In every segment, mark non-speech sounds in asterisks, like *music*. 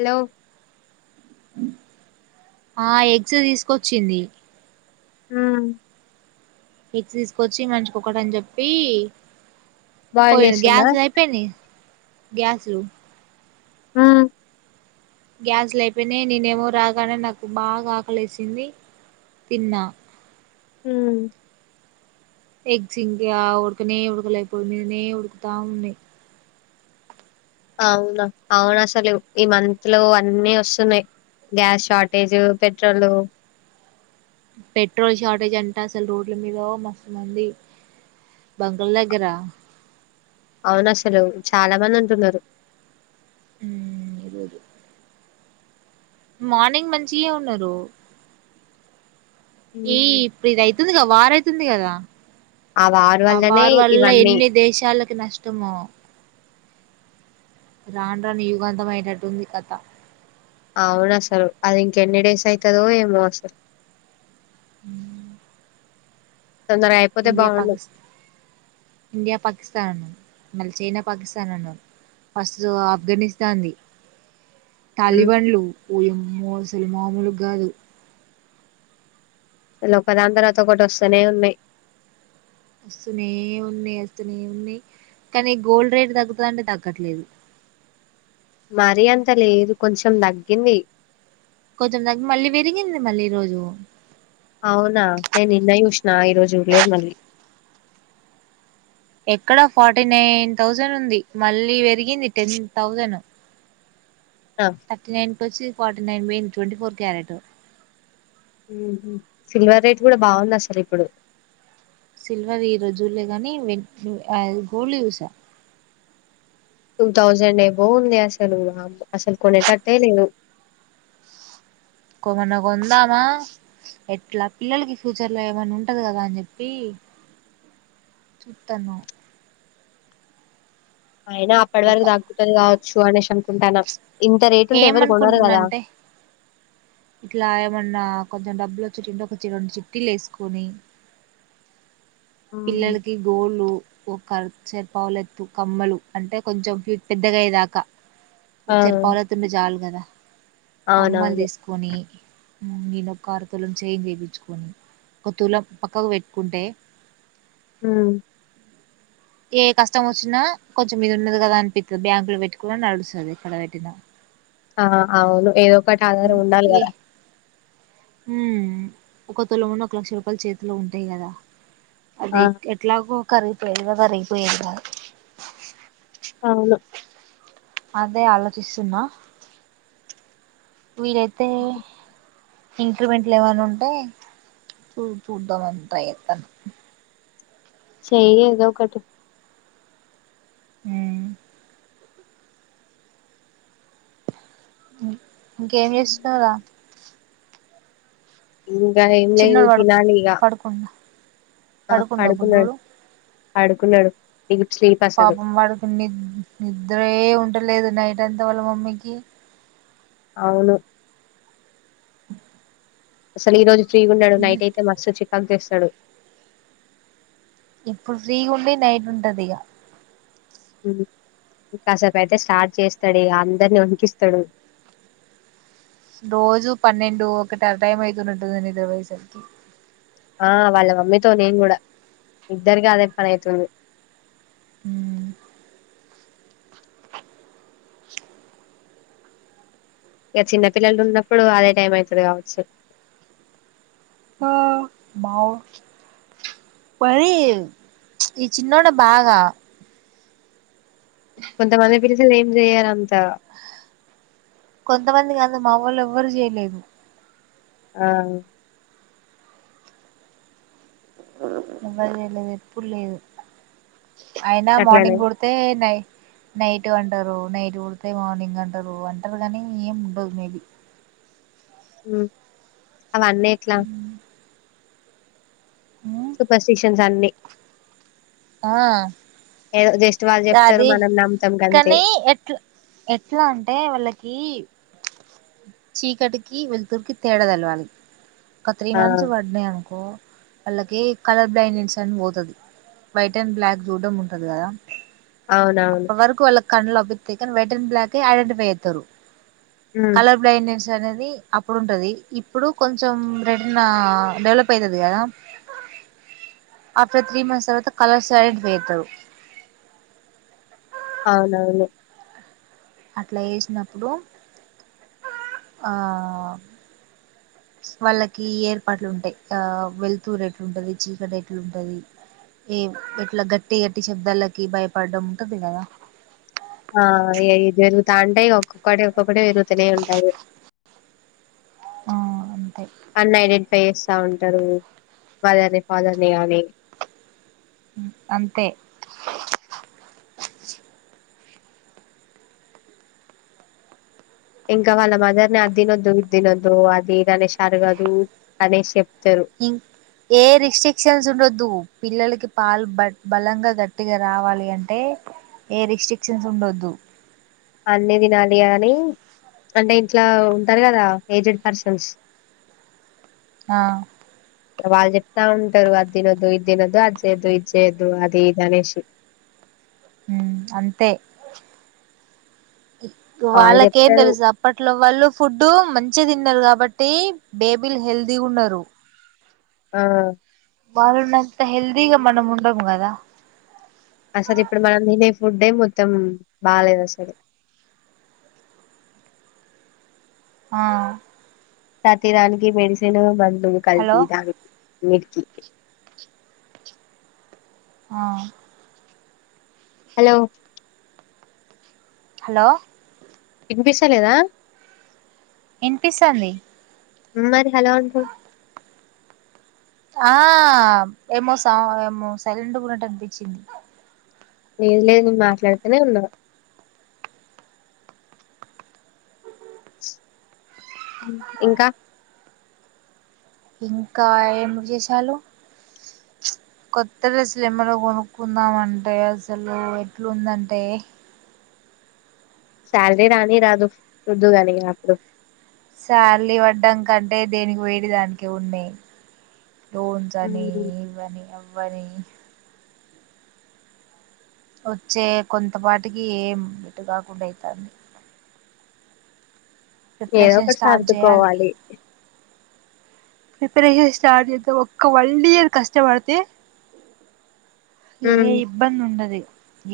Hello ఆ eggs తీసుకొచ్చింది. అ ఎగ్స్ తీసుకువచ్చి మనిషికి ఒక్కటని చెప్పి బాయిల్ పోయిరు చేస్తుందా గ్యాస్ అయిపోయింది గ్యాస్ లు ఆ గ్యాస్ లు అయిపోయినా నేనేమో రాగానే నాకు బాగా ఆకలేసింది తిన్నా. హు ఎగ్స్ ఇంకా ఉడకనే ఉడక లేకపోయినాయి పోయి నే ఉడుకుతా ఉన్నాయి అవునా అవును అసలు ఈ మంత్ లో అన్నీ వస్తున్నాయి గ్యాస్ షార్ట్ ఏజ్ యూ పెట్రోలు పెట్రోల్ షార్టేజ్ అంటా అసలు రోడ్ల మీద మస్తు మంది బంక్ లు దెగ్గరా అవున అసలు చాలా మంది ఉంటున్నారు. మార్నింగ్ మంచిగే ఉన్నారు. ఏ ఉమ్, ఇప్పుడిది అయితుందిగా వార్ స్తుంది కదా ఆ వార్ వల్లనే వార్ వల్ల ఇవన్నీ ఎన్ని దేశాలకి నష్టమో రాను రాను యుగాంతం అయ్యేటట్టు ఉంది కథ అవును అసలు అది ఇంక ఎన్ని డేస్ అయితదో ఏమో అసలు తొందరగా అయిపోతే ఇండియా బాగుండు పాకిస్త్ ఇండియా పాకిస్థాన్ మళ్ళీ చైనా పాకిస్తాన్ అన్నవ్ ఫస్ట్ ఆఫ్ఘనిస్తాన్ది టాలీ ఉమ్, బన్లు కూలింగ్ మోజులు మామూలు కాదు *unintelligible* ఒకదాని తర్వాత ఒకటి వస్తనే ఉన్నాయి వస్తూనే ఉన్నాయి వస్తూనే ఉన్నాయి కానీ గోల్డ్ రేట్ తగ్గుతదా అంటే తగ్గట్లేదు మరి అంత లేదు కొంచెం తగ్గింది కొంచం తగ్గి మళ్ళీ పెరిగింది మళ్ళీ ఈ రోజు అవునా నేను నిన్నై చూసిన ఈరోజు చూడలేదు మళ్ళీ ఎక్కడ ఫార్టీ నైన్ థౌసండ్ ఉంది మళ్ళీ పెరిగింది టెన్ థౌజండ్ థర్టీ నైన్ కి వచ్చి ఫార్టీ నైన్ కి పోయింది ట్వెంటి ఫోర్ క్యారెట్ హ్మ్ హు సిల్వర్ రేట్ కూడా బాగుందసల్ ఇప్పుడు సిల్వర్ ఈ రోజు జులే కాని వెన్ గోల్డ్ చూసా టూ థౌజండ్ ఏబో ఉంది అసలు అసలు కొనేటట్టే లేదు కొమన్నా కొందామా ఎట్లా పిల్లలకి ఫ్యూచర్ లో ఏమన్నా ఉంటది కదా అని చెప్పి చూత్తన్నా అయినా అప్పటి ఒక వరకు తగ్గుతది కావచ్చు అనేసి అం ఉంటాను ఇంత రేటుంటే ఎవరు కొనరు ఏమనుకుంటున్నా కదా అంటే ఇట్లా ఏమన్నా కొంచెం డబ్బులు వచ్చేదుంటే ఒక రెండు చిట్టిలు వేసుకొని హ్మ్ పిల్లలకి గోళ్ళు సరి చేపావలెత్తు కమ్మలు అంటే కొంచెం పెద్దగయ్యేదాకా ఆ చేర్పావలత్ ఉంటే చాలు కదా కమ్మలు అవునవును తీసుకొని నేనొక అర తులం చెయిన్ చేపించుకొని ఒక తులం పక్కకు పెట్టుకుంటే హ్మ్ ఏ కష్టం వచ్చినా కొంచెం ఇది ఉన్నది కదా అనిపితది బ్యాంకు లో పెట్టుకున్న నడుస్తది ఎక్కడ పెట్టినా ఆ అవును ఏదో ఒకటి ఆధారం ఉండాలి ఏ కదా హ్మ్ ఒక తులమున్న ఒక లక్ష రూపాయల చేతిలో ఉంటాయి కదా ఆ అదే ఎట్లాగో కరుగ్ లేదుగదా రిపోయేది గద్ అవును అదే ఆలోచిస్తున్నా వీలయితే ఇంక్రిమెంట్లు ఎవ్వన్న ఉంటే చూ చూద్దామని ట్రై చెత్తనా చచెయ్యి ఏదోకటి హ్మ్ ఉ ఇంకేం చేస్తున్నవ్ రా ఇంకా ఏమ్లే తినాలిగా పడుకుండ బుడ్డోడు పడుకున్నాడు డీప్ స్లీప్ అసలు పాపం వాడికి ని నిద్రే ఉం టలేదు నైట్ అంత వాళ్ళ మమ్మీకి అవును *inaudible* అసలు ఈరోజు ఫ్రీ ఉన్నడు నైట్ అయితే మస్తు చికాకు చేస్ నడు ఇప్పుడు ఫ్రీగుండి నైట్ ఉంటది ఇగ ఇంకాసేపు అయితే స్టార్ట్ చేస్తాడు అందరిని వణికిస్తాడు. రోజు పన్నెండు ఒకట ఆ టైం అయితున్నటు ఉంది నిదురపోయే సరికి ఆ వాళ్ళ మమ్మీతో నేను కూడా ఇద్దరికి అదే పని అయితుంది. మ్మ్ *inaudible* ఇగ చిన్న పిల్లలు ఉన్నప్పుడు అదే టైం ఐతది కావచ్చు ఆ మరి ఈ చిన్నోడే బాగా కొంత మంది సలు ఏం చెయరంతా కొంతమంది కాదు మావోల్లు ఎవ్వరు చేయలేదు. ఆ ఎవరూ చేయలేదు ఎప్పుడు లేదు. అయినా అట్లనే మార్నింగ్ కుడితే నై నైట్ అంటారు. నైట్ పూడితే మార్నింగ్ అంటరు అంటారు గనీ ఏం ఉండదు మేబీ ఉహ్ అవ్వనేట్ల సూపర్ స్టిషన్స్ అన్ని ఆ ఏదో జస్ట్ వాళ్ళు చెప్తారు అది మనం నమ్ముతాం గంతే కానీ ఎట్లా ఎట్లా అంటే వాళ్ళకి చీకటికి వెలుతురుకి తేడా తెలవాలి. ఒక త్రీ ఆ మంత్స్ పడ్నాయి అనుకో వాళ్ళకి కలర్ బ్లైండెన్స్ అని పోతది వైట్ అండ్ బ్లాక్ చూడడం ఉంటది కదా అవునవును కన్నులు అబుతాయి కానీ వెటన్డ్ బ్లాక్ ఐడెంటిఫై చేతరు. ఉమ్ కలర్ బ్లైండ్నేస్ అనేది అప్పుడు ఉంటది ఇప్పుడు కొంచెం రిటన్ డెవలప్ అవుతది కదా ఆఫ్టర్ త్రీ మంత్స్ తర్వాత కలర్స్ ఐడెంటిఫై చేతరు. అవునవును అట్లా వేసినప్పుడు ఆ వాళ్ళకి ఏర్పాట్లు ఉంటాయి. ఆ వెలుతురు ఎట్లుంటది చీకడ ఎట్లుంటది ఏ ఎట్లా గట్టి గట్టి శబ్దాలకి భయపడడం ఉంటది కదా ఆ అ జరుగుతా ఉంటాయి ఒక్కొక్కడ ఒకటే తిరుగుతనే ఉంటది. ఆ అంతే అన్ని ఐడెంటిఫై చేసి స్తా ఉంటారు ఫాదర్ని ఫాదర్ని కానీ అంతే ఇంకా వాళ్ళ మదర్ ని అది తినొద్దు ఇది తినొద్దు అది ఇది అడగదు అనేసి చెప్ ఏ రిస్ట్రిక్షన్స్ ఉండోదు పిల్లకి పాలు బట్ బలంగా గట్టిగా రావాలి అంటే ఏ రిస్ట్రిక్షన్స్ ఉండొద్దు అన్ని తినాలి అని అంటే ఇట్ల ఉంటారు కదా ఏజుడుపర్సన్స్ ఆ వాళ్ళు చెప్తా ఉంటారు అది తినొద్దు ఇది తినద్దు అది చేయొద్దు ఇది చేయద్దు అది ఇది అనేషి ఉమ్ అంతే వాళ్ళు వాళ్ళకేం చెప్తారు తెలుసు అప్పట్లో వాళ్ళు ఫుడ్ మంచిగా తిన్నారు కాబట్టి బేబీలు హెల్తీగున్నారు ఆ వాళ్ళవునంత హెల్తీగా మనం ఉండము కదా అసలు ఇప్పుడు మనం తినే ఫుడ్డే మొత్తం బాలేదు అసలు ఆ ప్రతిదానికి మెడిసిన్ మంద్ ఉమ్ హలో కలిపిదారు మిడ్కి ఆ హలో హలో వినిపిస్తా లేదా ఇనిపిస్తంది ఉ మరి హలో అంటూ ఆ ఏమో స ఏమో సైలెంట్ ఉన్నట్టు అనిపించింది లేదు లేదు మాట్లాడుతూనే ఉన్నా ఇంకా ఇంకా ఏమి జేశాలు కొత్త డ్రెస్సులు ఏమన్నా కొనుక్కుందామంటే, అసలు ఎట్లుందంటే? శాలరీ రాని రాదు, సుద్దువు కనీ అప్పుడు. సాల్రి పడ్డంకంటే, దేనికి పోయేటి దానికె ఉన్నయి. లోన్స్ అని, ఉమ్, ఇవ్వని అవ్ వనీ. వచ్చే కొంతపాటికి ఏం, ఎటు కాకుండా అయితాంది. ఏదో ప్రిపరేషన్ ఒకటి స్టార్ట్ చేయాలి సర్దుకోవాలి. ప్రిపరేషన్ స్టార్ట్ చేత్తా. ఒక్క వన్ ఇయర్ కష్టపడితే ఉమ్, ఏ ఇబ్బంది ఉండది.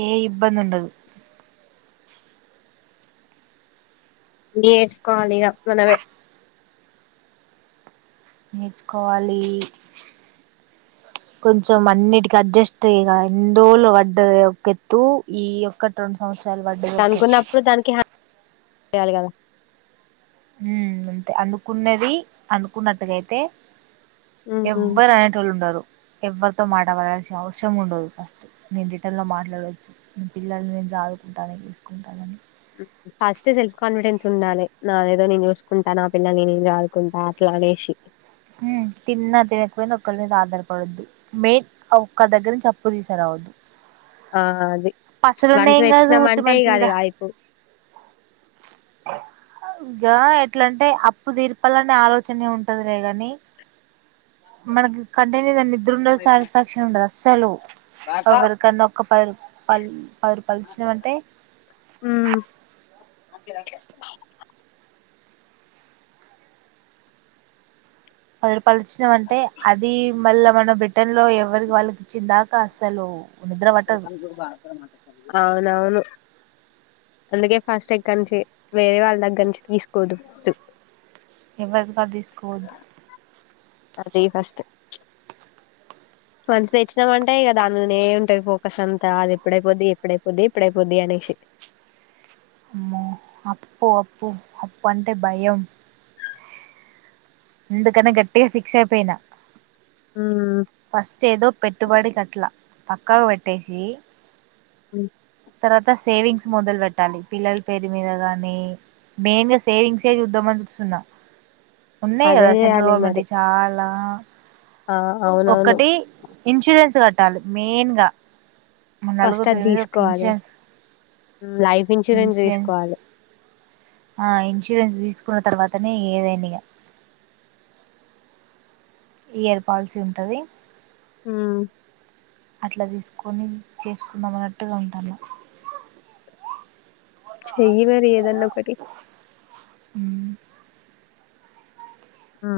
ఏ ఇబ్బంది ఉండదు. నేర్చుకోవాలిగ మనమే. నేర్చుకోవాలి, కొంచెం అన్నిటికి అడ్జస్ట్ అయ్యిగా. ఎన్ని రోజులు పడ్డది ఒకెత్తు ఈ ఒక్కటి, రెండు సంవత్స దానుకున్నప్పులు దానికి హ చెయాలికదా? ఉ అంతే, అనుకున్నది అనుకున్నట్టుగ అయి తే. హ్మ్ హ్మ్. ఎవ్వరు అనేటోళ్ళు ఉండరు. ఎవ్వరితో మాట పడాల్సిన అవసరం ఉండదు ఫస్ట్. నేను రిటర్న్ ల మాట్లాడోచ్చు, నెన్ పిల్లలని నేను సాదుకుంటా, నేన్ చూసుకుంటానని. ఫస్ట్ సెల్ఫ్ కాన్ఫిడెన్స్ ఉండాలి, నాదేదో నేను చూసుకుంటా, నా పిల్లల్ని నేను సాదుకుంటా అట్లా అనేసి. తిన్నా తినకపోయినా ఒకళ్ల మీద ఆధారపడద్దు. మెయిన్ ఒక్కర్దగ్గర నుంచి అప్పు తీసకరావద్దు. ఆ అది, వన్స్ ఉన్నాయేం కాదు తెచ్చినాం ఉట్టి అంటే, ఇక అది మనుషులదా ఆయ్పో ఇగా ఎట్లాంటే, అప్పు తీర్పాలనే ఆలోచన్నే ఉంటదిలేగన్ ని మనకి కంటి నిండ నిద్దరుండదు, సాటిస్ఫాక్షన్ ఉండదు అస్సలు. ఎవరికన్నా ఒక్క పది రూపాయల్ పది రూపాయలిచ్చినమ్ అంటే. అట్లే అట్లే. పదురుపాలుచ్చినమంటే, అదీ మళ్ళా మనం రిటన్లో ఎవరిద్ వాళ్ళకి ఇచ్చిన్దాకా అసలు. అవునవును. అందుకె ఫస్ట్ ఎక్కనుంచి, వేరే వాళ్ళ దగ్గర నుంచి తీసుకోవద్దు ఫస్ట్. ఎవరిదగ్ తీసుకోవద్దు. అంతే ఫస్ట్. వన్స్ తెచ్చినమంటే ఇగ దానిమీదనే ఉంటది ఫోకస్ అంతా. అది ఇప్పుడైపోద్ది, ఇప్పుడైపోద్ది ఇప్పుడైపోద్ది అనేసి. అమ్మో అప్పు, అప్పు. అప్పన్టే భయం. అందుకనే, గట్టిగ ఫిక్స్ అయిపోయినా. హ్మ్ ఫస్ట్ ఏదో పెట్టుబడికట్లా. పక్కకు పెట్టేసి. ఉమ్ తర్వాత సేవింగ్స్ మొదలు పెట్టాలి. పిల్లల పేరు మీద గానీ, మెయిన్ సేవింగ్స్ ఏ చూద్దామని చూస్తున్నా. ఉన్నయి అదే కదా, సెంట్రల్ చేయాలి గవర్నమెంట్ మరి యి చాలా. ఆ, అవునవును. ఒకటి ఇన్సూరెన్స్ కట్టాలి మేన్గా ఫస్ట్ అది తీసుకోవాలి లైఫ్ ఇన్సూరెన్స్ తీసుకోవాలి ఆ ఇన్సూరెన్స్ తీసుకున్న తర్వాతనే ఏదైన ఇక ఇయర్ పాల్సీ ఉంటది ఉమ్ అట్ల తీసుకొని చేసుకుందాం అన్నట్టుగా ఉంటాది చెయి మరి ఏదన్న ఒక్కటి ఆ